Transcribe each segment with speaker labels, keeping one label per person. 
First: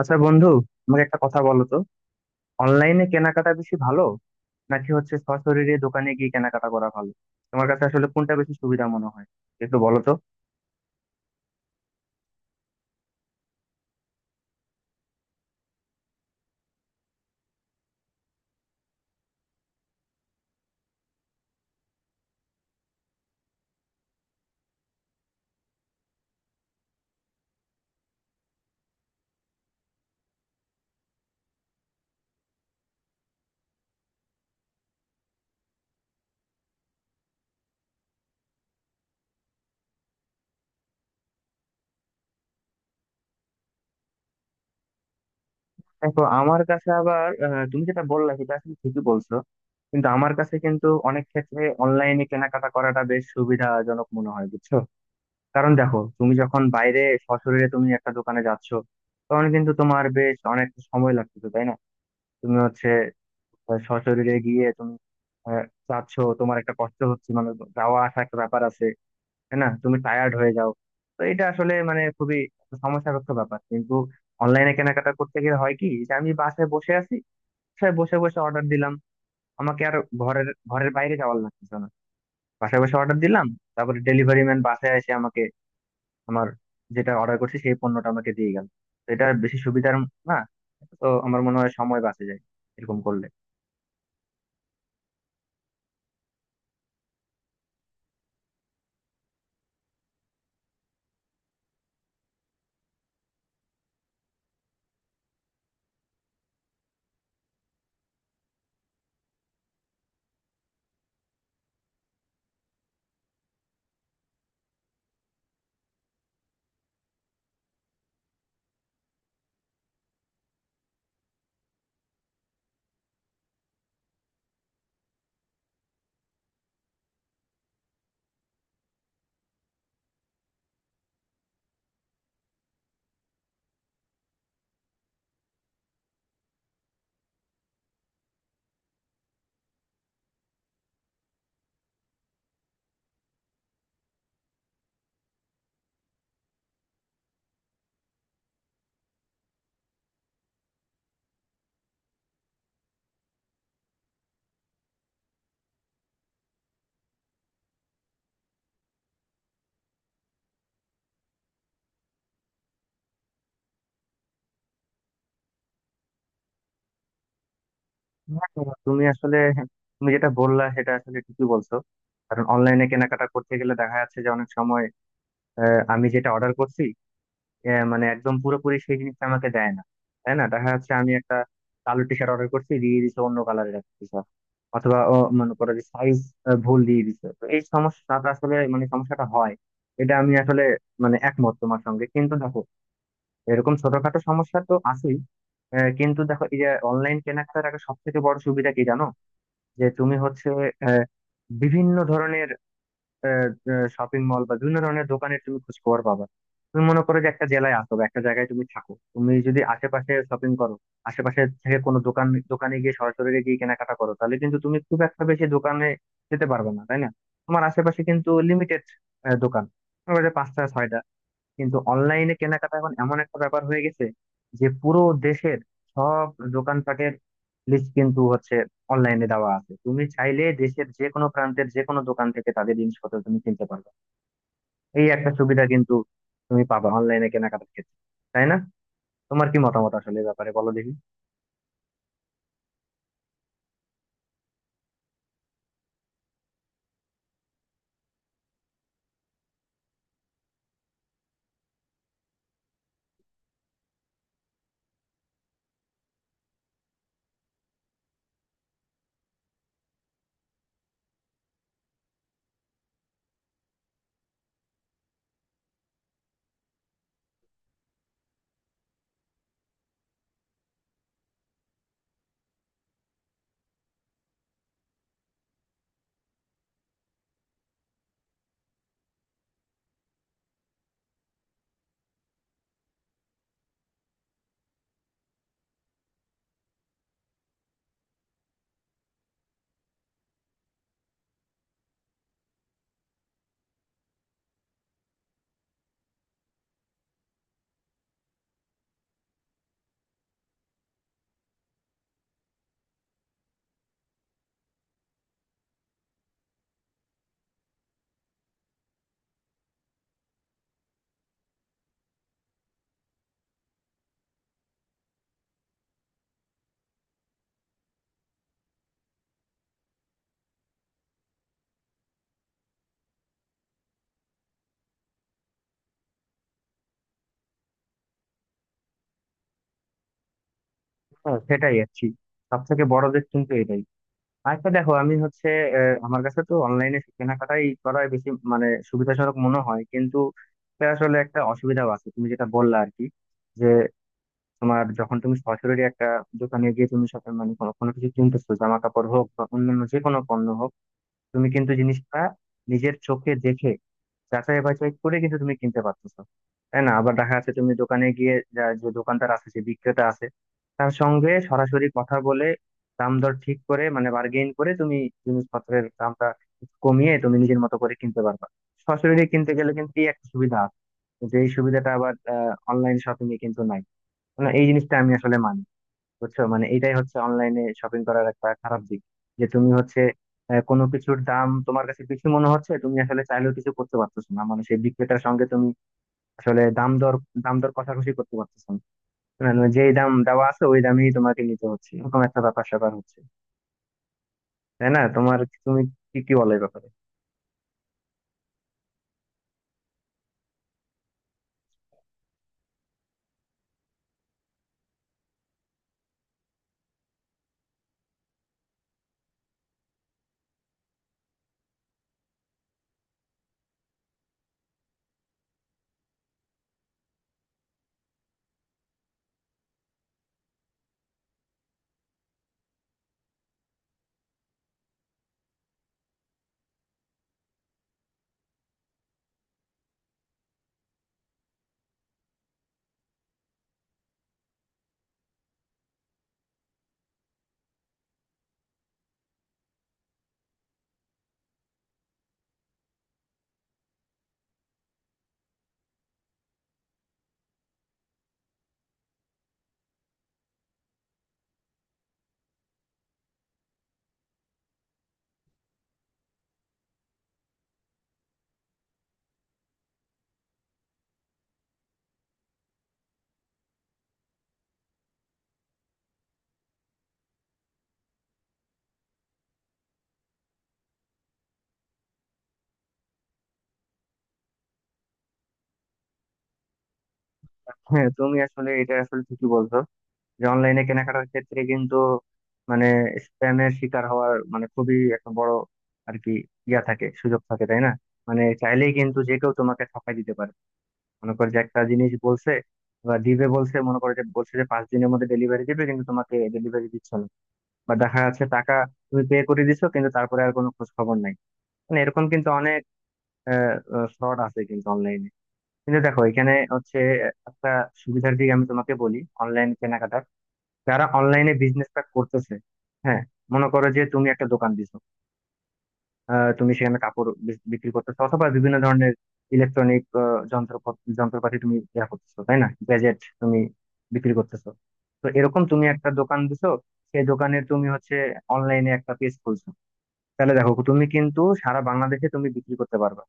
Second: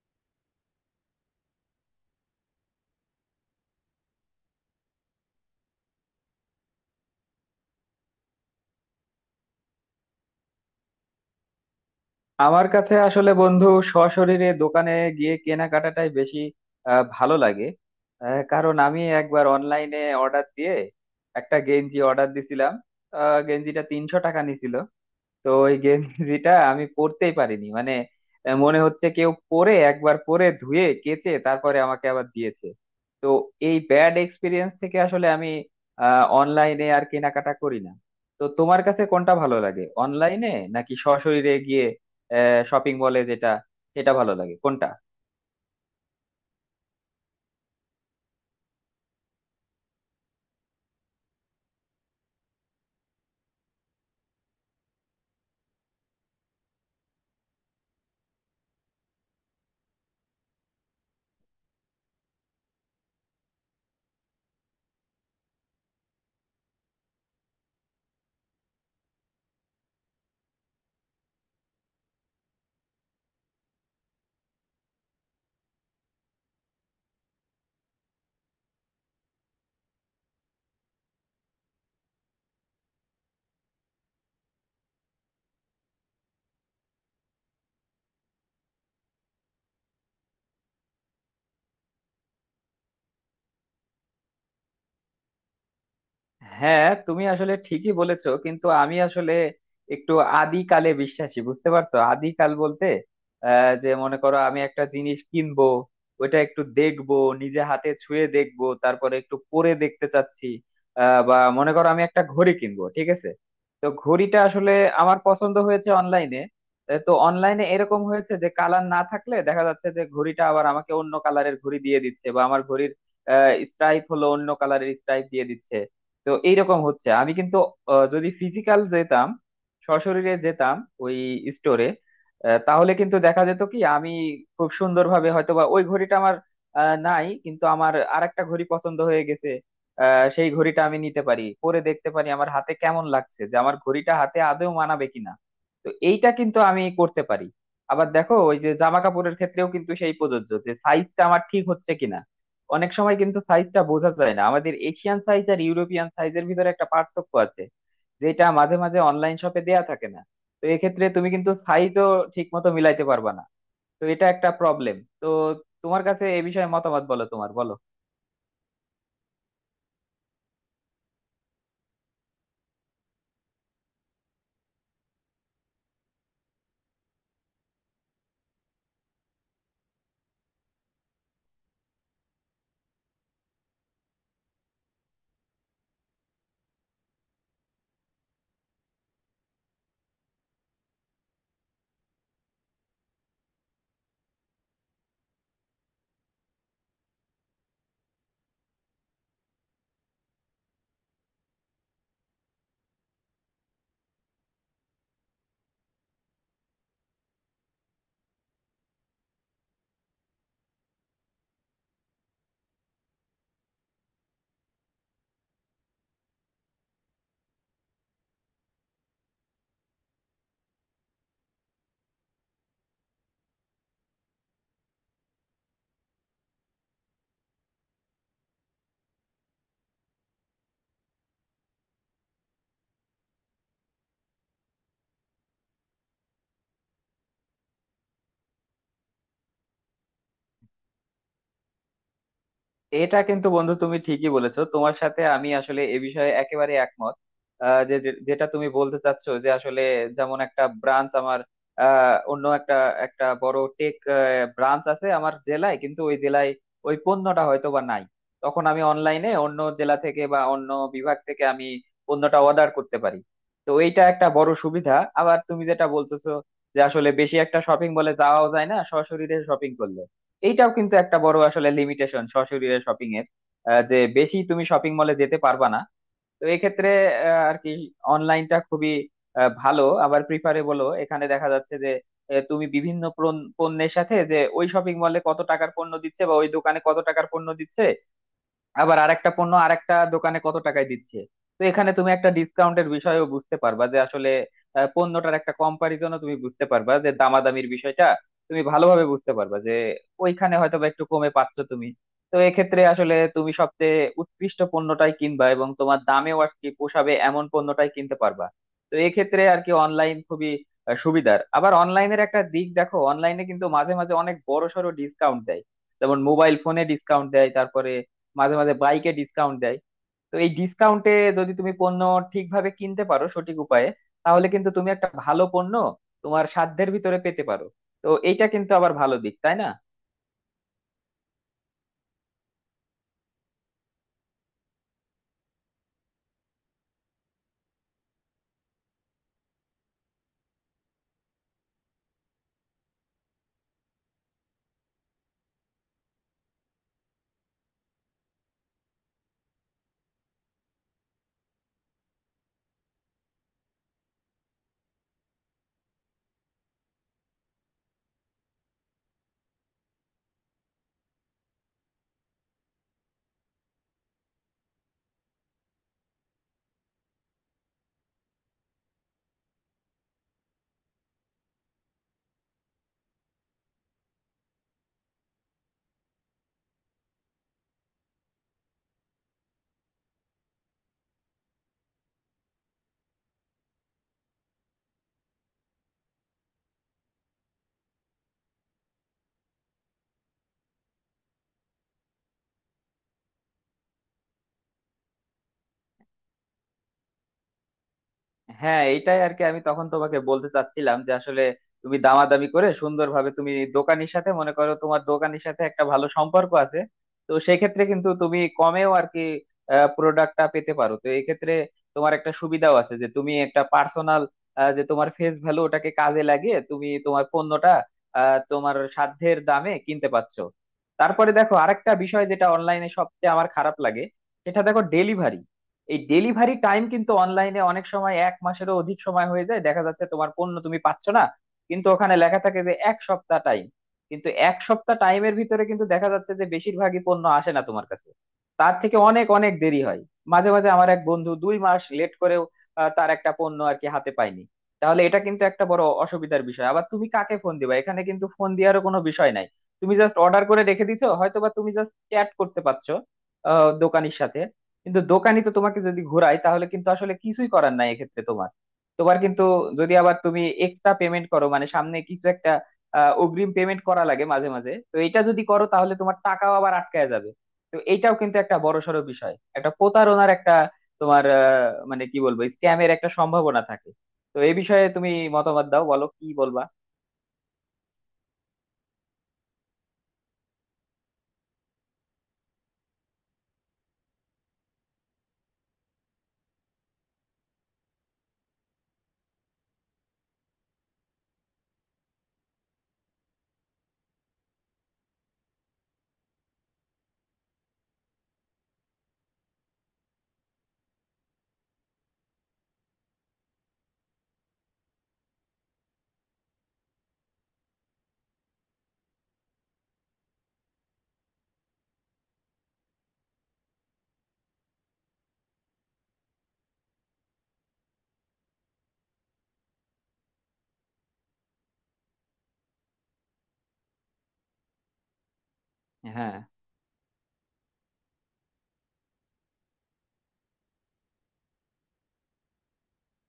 Speaker 1: আচ্ছা বন্ধু, আমাকে একটা কথা বলো তো। অনলাইনে কেনাকাটা বেশি ভালো নাকি হচ্ছে সশরীরে দোকানে গিয়ে কেনাকাটা করা ভালো? তোমার কাছে আসলে কোনটা বেশি সুবিধা মনে হয়, একটু বলো তো।
Speaker 2: আমার কাছে আসলে বন্ধু সশরীরে দোকানে গিয়ে কেনাকাটাটাই বেশি ভালো লাগে। কারণ আমি একবার অনলাইনে অর্ডার দিয়ে একটা গেঞ্জি অর্ডার দিছিলাম। গেঞ্জিটা 300 টাকা নিছিল। তো ওই গেঞ্জিটা আমি পরতেই পারিনি মানে মনে হচ্ছে কেউ পরে একবার পরে ধুয়ে কেচে তারপরে আমাকে আবার দিয়েছে। তো এই ব্যাড এক্সপিরিয়েন্স থেকে আসলে আমি অনলাইনে আর কেনাকাটা করি না। তো তোমার কাছে কোনটা ভালো লাগে, অনলাইনে নাকি সশরীরে গিয়ে শপিং মলে, যেটা সেটা ভালো লাগে কোনটা?
Speaker 1: দেখো, আমার কাছে আবার তুমি যেটা বললা সেটা আসলে ঠিকই বলছো, কিন্তু আমার কাছে কিন্তু অনেক ক্ষেত্রে অনলাইনে কেনাকাটা করাটা বেশ সুবিধাজনক মনে হয় বুঝছো। কারণ দেখো, তুমি যখন বাইরে সশরীরে তুমি একটা দোকানে যাচ্ছো, তখন কিন্তু তোমার বেশ অনেক সময় লাগতেছে, তাই না? তুমি হচ্ছে সশরীরে গিয়ে তুমি আহ, যাচ্ছ, তোমার একটা কষ্ট হচ্ছে, মানে যাওয়া আসা একটা ব্যাপার আছে, তাই না? তুমি টায়ার্ড হয়ে যাও। তো এটা আসলে মানে খুবই সমস্যাগ্রস্ত ব্যাপার। কিন্তু অনলাইনে কেনাকাটা করতে গেলে হয় কি, যে আমি বাসায় বসে আছি, বাসায় বসে বসে অর্ডার দিলাম, আমাকে আর ঘরের ঘরের বাইরে যাওয়ার লাগতেছে না। বাসায় বসে অর্ডার দিলাম, তারপরে ডেলিভারি ম্যান বাসায় এসে আমাকে আমার যেটা অর্ডার করছি সেই পণ্যটা আমাকে দিয়ে গেল। তো এটা বেশি সুবিধার না? তো আমার মনে হয় সময় বাঁচে যায় এরকম করলে।
Speaker 2: হ্যাঁ তুমি আসলে ঠিকই বলেছো, কিন্তু আমি আসলে একটু আদিকালে বিশ্বাসী, বুঝতে পারছো? আদিকাল বলতে যে মনে করো আমি একটা জিনিস কিনবো, ওইটা একটু দেখবো, নিজে হাতে ছুঁয়ে দেখবো, তারপরে একটু পরে দেখতে চাচ্ছি। বা মনে করো আমি একটা ঘড়ি কিনবো, ঠিক আছে। তো ঘড়িটা আসলে আমার পছন্দ হয়েছে অনলাইনে। তো অনলাইনে এরকম হয়েছে যে কালার না থাকলে দেখা যাচ্ছে যে ঘড়িটা আবার আমাকে অন্য কালারের ঘড়ি দিয়ে দিচ্ছে, বা আমার ঘড়ির স্ট্রাইপ হলো অন্য কালারের স্ট্রাইপ দিয়ে দিচ্ছে। তো এইরকম হচ্ছে। আমি কিন্তু যদি ফিজিক্যাল যেতাম, সশরীরে যেতাম ওই স্টোরে, তাহলে কিন্তু দেখা যেত কি আমি খুব সুন্দরভাবে হয়তো বা ওই ঘড়িটা আমার নাই, কিন্তু আমার আরেকটা ঘড়ি পছন্দ হয়ে গেছে। সেই ঘড়িটা আমি নিতে পারি, পরে দেখতে পারি আমার হাতে কেমন লাগছে, যে আমার ঘড়িটা হাতে আদৌ মানাবে কিনা। তো এইটা কিন্তু আমি করতে পারি। আবার দেখো ওই যে জামা কাপড়ের ক্ষেত্রেও কিন্তু সেই প্রযোজ্য, যে সাইজটা আমার ঠিক হচ্ছে কিনা। অনেক সময় কিন্তু সাইজটা বোঝা যায় না, আমাদের এশিয়ান সাইজ আর ইউরোপিয়ান সাইজের ভিতরে একটা পার্থক্য আছে, যেটা মাঝে মাঝে অনলাইন শপে দেয়া থাকে না। তো এক্ষেত্রে তুমি কিন্তু সাইজও ঠিক মতো মিলাইতে পারবা না। তো এটা একটা প্রবলেম। তো তোমার কাছে এ বিষয়ে মতামত বলো, তোমার বলো।
Speaker 1: হ্যাঁ, হ্যাঁ, তুমি আসলে হ্যাঁ, তুমি যেটা বললা সেটা আসলে ঠিকই বলছো। কারণ অনলাইনে কেনাকাটা করতে গেলে দেখা যাচ্ছে যে অনেক সময় আমি যেটা অর্ডার করছি মানে একদম পুরোপুরি সেই জিনিসটা আমাকে দেয় না, তাই না? দেখা যাচ্ছে আমি একটা কালো টি শার্ট অর্ডার করছি, দিয়ে দিচ্ছে অন্য কালারের একটা টি শার্ট, অথবা ও, মনে করো যে সাইজ ভুল দিয়ে দিচ্ছে। তো এই সমস্যাটা আসলে মানে সমস্যাটা হয়। এটা আমি আসলে মানে একমত তোমার সঙ্গে। কিন্তু দেখো, এরকম ছোটখাটো সমস্যা তো আছেই। কিন্তু দেখো, এই যে অনলাইন কেনাকাটার একটা সব থেকে বড় সুবিধা কি জানো, যে তুমি হচ্ছে আহ, বিভিন্ন ধরনের শপিং মল বা বিভিন্ন ধরনের দোকানের তুমি খোঁজ খবর পাবা। তুমি মনে করো যে একটা জেলায় আসো বা একটা জায়গায় তুমি থাকো, তুমি যদি আশেপাশে শপিং করো, আশেপাশে থেকে কোনো দোকান দোকানে গিয়ে সরাসরি গিয়ে কেনাকাটা করো, তাহলে কিন্তু তুমি খুব একটা বেশি দোকানে যেতে পারবে না, তাই না? তোমার আশেপাশে কিন্তু লিমিটেড দোকান, তোমার কাছে পাঁচটা ছয়টা। কিন্তু অনলাইনে কেনাকাটা এখন এমন একটা ব্যাপার হয়ে গেছে, যে পুরো দেশের সব দোকানপাটের লিস্ট কিন্তু হচ্ছে অনলাইনে দেওয়া আছে। তুমি চাইলে দেশের যে কোনো প্রান্তের যে কোনো দোকান থেকে তাদের জিনিসপত্র তুমি কিনতে পারবে। এই একটা সুবিধা কিন্তু তুমি পাবা অনলাইনে কেনাকাটার ক্ষেত্রে, তাই না? তোমার কি মতামত আসলে এ ব্যাপারে, বলো দেখি।
Speaker 2: এটা কিন্তু বন্ধু তুমি ঠিকই বলেছো, তোমার সাথে আমি আসলে এ বিষয়ে একেবারে একমত। যে যে- যেটা তুমি বলতে চাচ্ছ যে আসলে যেমন একটা ব্রাঞ্চ আমার অন্য একটা একটা বড় টেক ব্রাঞ্চ আছে আমার জেলায়, কিন্তু ওই জেলায় ওই পণ্যটা হয়তো বা নাই। তখন আমি অনলাইনে অন্য জেলা থেকে বা অন্য বিভাগ থেকে আমি পণ্যটা অর্ডার করতে পারি। তো এইটা একটা বড় সুবিধা। আবার তুমি যেটা বলতেছো যে আসলে বেশি একটা শপিং মলে যাওয়াও যায় না সশরীরে শপিং করলে, এইটাও কিন্তু একটা বড় আসলে লিমিটেশন সশরীরে শপিং এর। যে বেশি তুমি শপিং মলে যেতে পারবা না। তো এক্ষেত্রে আর কি অনলাইনটা খুবই ভালো, আবার প্রিফারেবলও। এখানে দেখা যাচ্ছে যে তুমি বিভিন্ন পণ্যের সাথে, যে ওই শপিং মলে কত টাকার পণ্য দিচ্ছে বা ওই দোকানে কত টাকার পণ্য দিচ্ছে, আবার আরেকটা পণ্য আরেকটা দোকানে কত টাকায় দিচ্ছে। তো এখানে তুমি একটা ডিসকাউন্টের বিষয়ও বুঝতে পারবা যে আসলে পণ্যটার একটা কম্পারিজনও তুমি বুঝতে পারবা, যে দামাদামির বিষয়টা তুমি ভালোভাবে বুঝতে পারবা যে ওইখানে হয়তো বা একটু কমে পাচ্ছ তুমি। তো এক্ষেত্রে আসলে তুমি সবচেয়ে উৎকৃষ্ট পণ্যটাই কিনবা, এবং তোমার দামেও আর কি পোষাবে এমন পণ্যটাই কিনতে পারবা। তো এক্ষেত্রে আর কি অনলাইন খুবই সুবিধার। আবার অনলাইনের একটা দিক দেখো, অনলাইনে কিন্তু মাঝে মাঝে অনেক বড় সড়ো ডিসকাউন্ট দেয়, যেমন মোবাইল ফোনে ডিসকাউন্ট দেয়, তারপরে মাঝে মাঝে বাইকে ডিসকাউন্ট দেয়। তো এই ডিসকাউন্টে যদি তুমি পণ্য ঠিকভাবে কিনতে পারো সঠিক উপায়ে, তাহলে কিন্তু তুমি একটা ভালো পণ্য তোমার সাধ্যের ভিতরে পেতে পারো। তো এইটা কিন্তু আবার ভালো দিক, তাই না?
Speaker 1: হ্যাঁ, সেটাই আর কি, সব থেকে বড় দিক কিন্তু এটাই। আচ্ছা দেখো, আমি হচ্ছে আমার কাছে তো অনলাইনে কেনাকাটাই করাই বেশি মানে সুবিধাজনক মনে হয়। কিন্তু এটা আসলে একটা অসুবিধাও আছে তুমি যেটা বললা আর কি, যে তোমার যখন তুমি সরাসরি একটা দোকানে গিয়ে তুমি সাথে মানে কোনো কোনো কিছু কিনতেছো, জামা কাপড় হোক বা অন্যান্য যে কোনো পণ্য হোক, তুমি কিন্তু জিনিসটা নিজের চোখে দেখে যাচাই বাছাই করে কিন্তু তুমি কিনতে পারতেছো, তাই না? আবার দেখা যাচ্ছে তুমি দোকানে গিয়ে যে দোকানদার আছে, যে বিক্রেতা আছে, তার সঙ্গে সরাসরি কথা বলে দাম দর ঠিক করে মানে বার্গেইন করে তুমি জিনিসপত্রের দামটা একটু কমিয়ে তুমি নিজের মতো করে কিনতে পারবা। সরাসরি কিনতে গেলে কিন্তু এই একটা সুবিধা আছে, যে এই সুবিধাটা আবার অনলাইন শপিং এ কিন্তু নাই। মানে এই জিনিসটা আমি আসলে মানি, বুঝছো। মানে এটাই হচ্ছে অনলাইনে শপিং করার একটা খারাপ দিক, যে তুমি হচ্ছে কোনো কিছুর দাম তোমার কাছে বেশি মনে হচ্ছে, তুমি আসলে চাইলেও কিছু করতে পারতেছো না, মানে সেই বিক্রেতার সঙ্গে তুমি আসলে দাম দর কষাকষি করতে পারতেছো না। মানে যেই দাম দেওয়া আছে ওই দামেই তোমাকে নিতে হচ্ছে, এরকম একটা ব্যাপার স্যাপার হচ্ছে, তাই না? তোমার তুমি কি কি বলো এই ব্যাপারে?
Speaker 2: হ্যাঁ এইটাই আর কি আমি তখন তোমাকে বলতে চাচ্ছিলাম, যে আসলে তুমি দামাদামি করে সুন্দরভাবে তুমি দোকানের সাথে, মনে করো তোমার দোকানের সাথে একটা ভালো সম্পর্ক আছে, তো সেক্ষেত্রে কিন্তু তুমি কমেও আর কি প্রোডাক্টটা পেতে পারো। তো এই ক্ষেত্রে তোমার একটা সুবিধাও আছে, যে তুমি একটা পার্সোনাল, যে তোমার ফেস ভ্যালু ওটাকে কাজে লাগিয়ে তুমি তোমার পণ্যটা তোমার সাধ্যের দামে কিনতে পারছো। তারপরে দেখো আরেকটা বিষয় যেটা অনলাইনে সবচেয়ে আমার খারাপ লাগে, সেটা দেখো ডেলিভারি। এই ডেলিভারি টাইম কিন্তু অনলাইনে অনেক সময় এক মাসেরও অধিক সময় হয়ে যায়, দেখা যাচ্ছে তোমার পণ্য তুমি পাচ্ছ না, কিন্তু ওখানে লেখা থাকে যে এক সপ্তাহ টাইম। কিন্তু এক সপ্তাহ টাইমের ভিতরে কিন্তু দেখা যাচ্ছে যে বেশিরভাগই পণ্য আসে না তোমার কাছে, তার থেকে অনেক অনেক দেরি হয়। মাঝে মাঝে আমার এক বন্ধু 2 মাস লেট করেও তার একটা পণ্য আর কি হাতে পায়নি। তাহলে এটা কিন্তু একটা বড় অসুবিধার বিষয়। আবার তুমি কাকে ফোন দিবা, এখানে কিন্তু ফোন দেওয়ারও কোনো বিষয় নাই। তুমি জাস্ট অর্ডার করে রেখে দিছো, হয়তোবা তুমি জাস্ট চ্যাট করতে পারছো দোকানির সাথে। কিন্তু দোকানি তো তোমাকে যদি ঘোরায় তাহলে কিন্তু আসলে কিছুই করার নাই এক্ষেত্রে তোমার। তোমার কিন্তু যদি আবার তুমি এক্সট্রা পেমেন্ট করো, মানে সামনে কিছু একটা অগ্রিম পেমেন্ট করা লাগে মাঝে মাঝে, তো এটা যদি করো তাহলে তোমার টাকাও আবার আটকায় যাবে। তো এটাও কিন্তু একটা বড়সড় বিষয়, একটা প্রতারণার একটা তোমার মানে কি বলবো, স্ক্যামের একটা সম্ভাবনা থাকে। তো এই বিষয়ে তুমি মতামত দাও, বলো কি বলবা।
Speaker 1: হ্যাঁ, তুমি আসলে এটা আসলে ঠিকই বলছো, যে অনলাইনে কেনাকাটার ক্ষেত্রে কিন্তু মানে স্প্যামের শিকার হওয়ার মানে খুবই একটা বড় আর কি ইয়া থাকে, সুযোগ থাকে, তাই না? মানে চাইলেই কিন্তু যে কেউ তোমাকে ঠকাই দিতে পারে। মনে করো যে একটা জিনিস বলছে বা দিবে বলছে, মনে করো যে বলছে যে 5 দিনের মধ্যে ডেলিভারি দিবে, কিন্তু তোমাকে ডেলিভারি দিচ্ছে না। বা দেখা যাচ্ছে টাকা তুমি পে করে দিছো কিন্তু তারপরে আর কোনো খোঁজ খবর নাই। মানে এরকম কিন্তু অনেক ফ্রড আছে কিন্তু অনলাইনে। কিন্তু দেখো, এখানে হচ্ছে একটা সুবিধার দিক আমি তোমাকে বলি। অনলাইন কেনাকাটা যারা অনলাইনে বিজনেসটা করতেছে, হ্যাঁ, মনে করো যে তুমি একটা দোকান দিছো, তুমি সেখানে কাপড় বিক্রি করতেছো অথবা বিভিন্ন ধরনের ইলেকট্রনিক যন্ত্র যন্ত্রপাতি তুমি ইয়া করতেছো, তাই না, গ্যাজেট তুমি বিক্রি করতেছো। তো এরকম তুমি একটা
Speaker 2: হ্যাঁ,
Speaker 1: দোকান দিছো, সেই দোকানে তুমি হচ্ছে অনলাইনে একটা পেজ খুলছো। তাহলে দেখো, তুমি কিন্তু সারা বাংলাদেশে তুমি বিক্রি করতে পারবে।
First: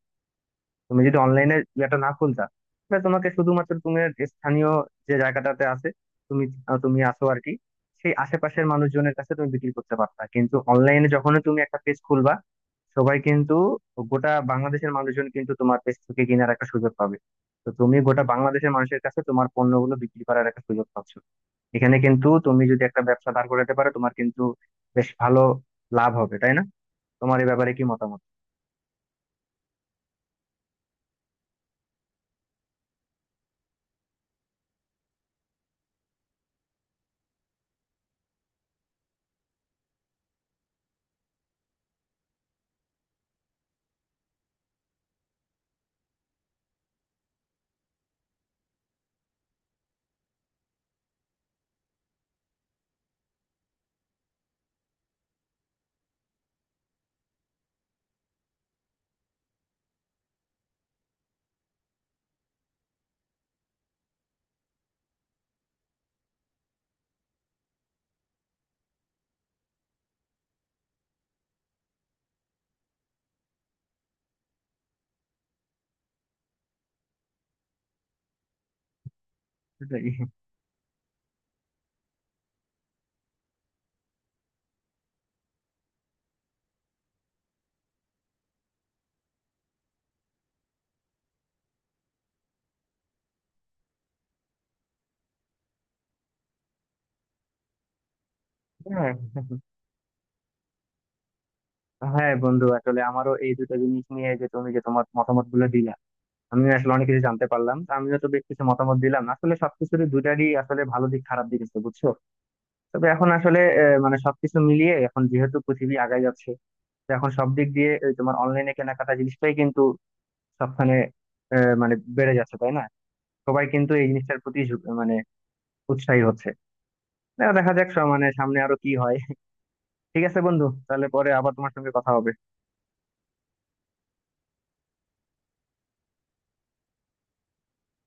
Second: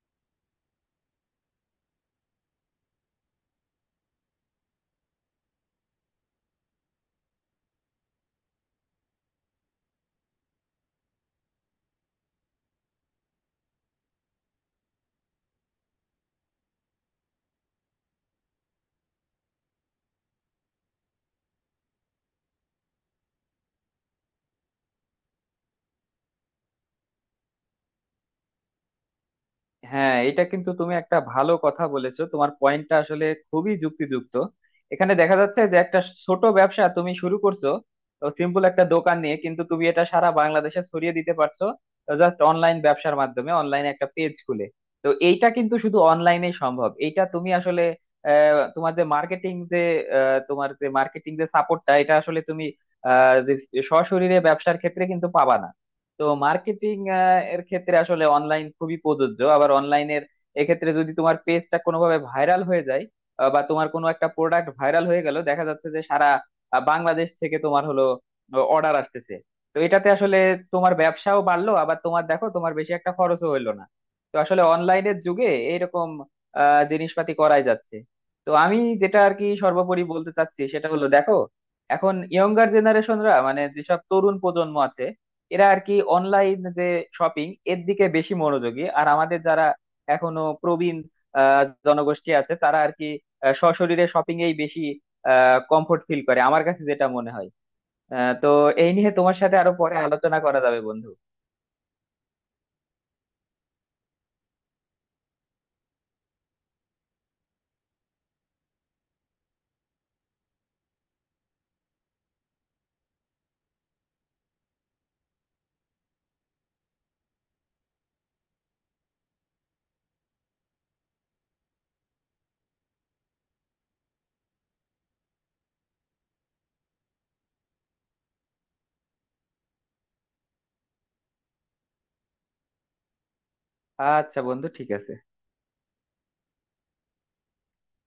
Speaker 1: তুমি যদি অনলাইনে ইয়েটা না খুলতা, তাহলে তোমাকে শুধুমাত্র তুমি স্থানীয় যে জায়গাটাতে আছে তুমি তুমি আছো আর কি, সেই আশেপাশের মানুষজনের কাছে তুমি বিক্রি করতে পারতা। কিন্তু অনলাইনে যখন তুমি একটা পেজ খুলবা, সবাই কিন্তু, গোটা বাংলাদেশের মানুষজন কিন্তু তোমার পেজ থেকে কেনার একটা সুযোগ পাবে। তো তুমি গোটা বাংলাদেশের মানুষের কাছে তোমার পণ্যগুলো বিক্রি করার একটা সুযোগ পাচ্ছ। এখানে কিন্তু তুমি যদি একটা ব্যবসা দাঁড় করাতে পারো, তোমার কিন্তু বেশ ভালো লাভ হবে, তাই না? তোমার এই ব্যাপারে কি মতামত?
Speaker 2: হ্যাঁ, এটা কিন্তু তুমি একটা ভালো কথা বলেছো, তোমার পয়েন্টটা আসলে খুবই যুক্তিযুক্ত। এখানে দেখা যাচ্ছে যে একটা ছোট ব্যবসা তুমি শুরু করছো সিম্পল একটা দোকান নিয়ে, কিন্তু তুমি এটা সারা বাংলাদেশে ছড়িয়ে দিতে পারছো জাস্ট অনলাইন ব্যবসার মাধ্যমে, অনলাইনে একটা পেজ খুলে। তো এইটা কিন্তু শুধু অনলাইনে সম্ভব। এইটা তুমি আসলে আহ, তোমার যে মার্কেটিং যে আহ, তোমার যে মার্কেটিং যে সাপোর্টটা, এটা আসলে তুমি আহ, যে সশরীরে ব্যবসার ক্ষেত্রে কিন্তু পাবা না। তো মার্কেটিং এর ক্ষেত্রে আসলে অনলাইন খুবই প্রযোজ্য। আবার অনলাইনের এক্ষেত্রে যদি তোমার পেজটা কোনোভাবে ভাইরাল হয়ে যায় বা তোমার কোনো একটা প্রোডাক্ট ভাইরাল হয়ে গেল, দেখা যাচ্ছে যে সারা বাংলাদেশ থেকে তোমার হলো অর্ডার আসতেছে। তো এটাতে আসলে তোমার ব্যবসাও বাড়লো, আবার তোমার দেখো তোমার বেশি একটা খরচও হইলো না। তো আসলে অনলাইনের যুগে এইরকম জিনিসপাতি করাই যাচ্ছে। তো আমি যেটা আর কি সর্বোপরি বলতে চাচ্ছি সেটা হলো দেখো, এখন ইয়ঙ্গার জেনারেশনরা, মানে যেসব তরুণ প্রজন্ম আছে, এরা আর কি অনলাইন যে শপিং এর দিকে বেশি মনোযোগী। আর আমাদের যারা এখনো প্রবীণ আহ, জনগোষ্ঠী আছে, তারা আর কি সশরীরে শপিং এই বেশি কমফোর্ট ফিল করে, আমার কাছে যেটা মনে হয়। তো এই নিয়ে
Speaker 1: হ্যাঁ,
Speaker 2: তোমার সাথে আরো পরে আলোচনা করা যাবে বন্ধু।
Speaker 1: হ্যাঁ বন্ধু, আসলে আমারও এই দুটো জিনিস নিয়ে যে তুমি যে তোমার মতামত গুলো দিলা, আমি আসলে অনেক কিছু জানতে পারলাম। তো আমিও তো বেশ কিছু মতামত দিলাম। আসলে সবকিছুর দুটারই আসলে ভালো দিক খারাপ দিক আছে বুঝছো। তবে এখন আসলে মানে সবকিছু মিলিয়ে এখন যেহেতু পৃথিবী আগায় যাচ্ছে, তো এখন সব দিক দিয়ে এই তোমার অনলাইনে কেনাকাটা জিনিসটাই কিন্তু সবখানে মানে বেড়ে যাচ্ছে, তাই না? সবাই কিন্তু এই জিনিসটার প্রতি মানে উৎসাহী হচ্ছে। দেখা দেখা যাক মানে সামনে আরো কি হয়। ঠিক আছে বন্ধু, তাহলে পরে আবার তোমার সঙ্গে কথা হবে।
Speaker 2: আচ্ছা বন্ধু, ঠিক আছে।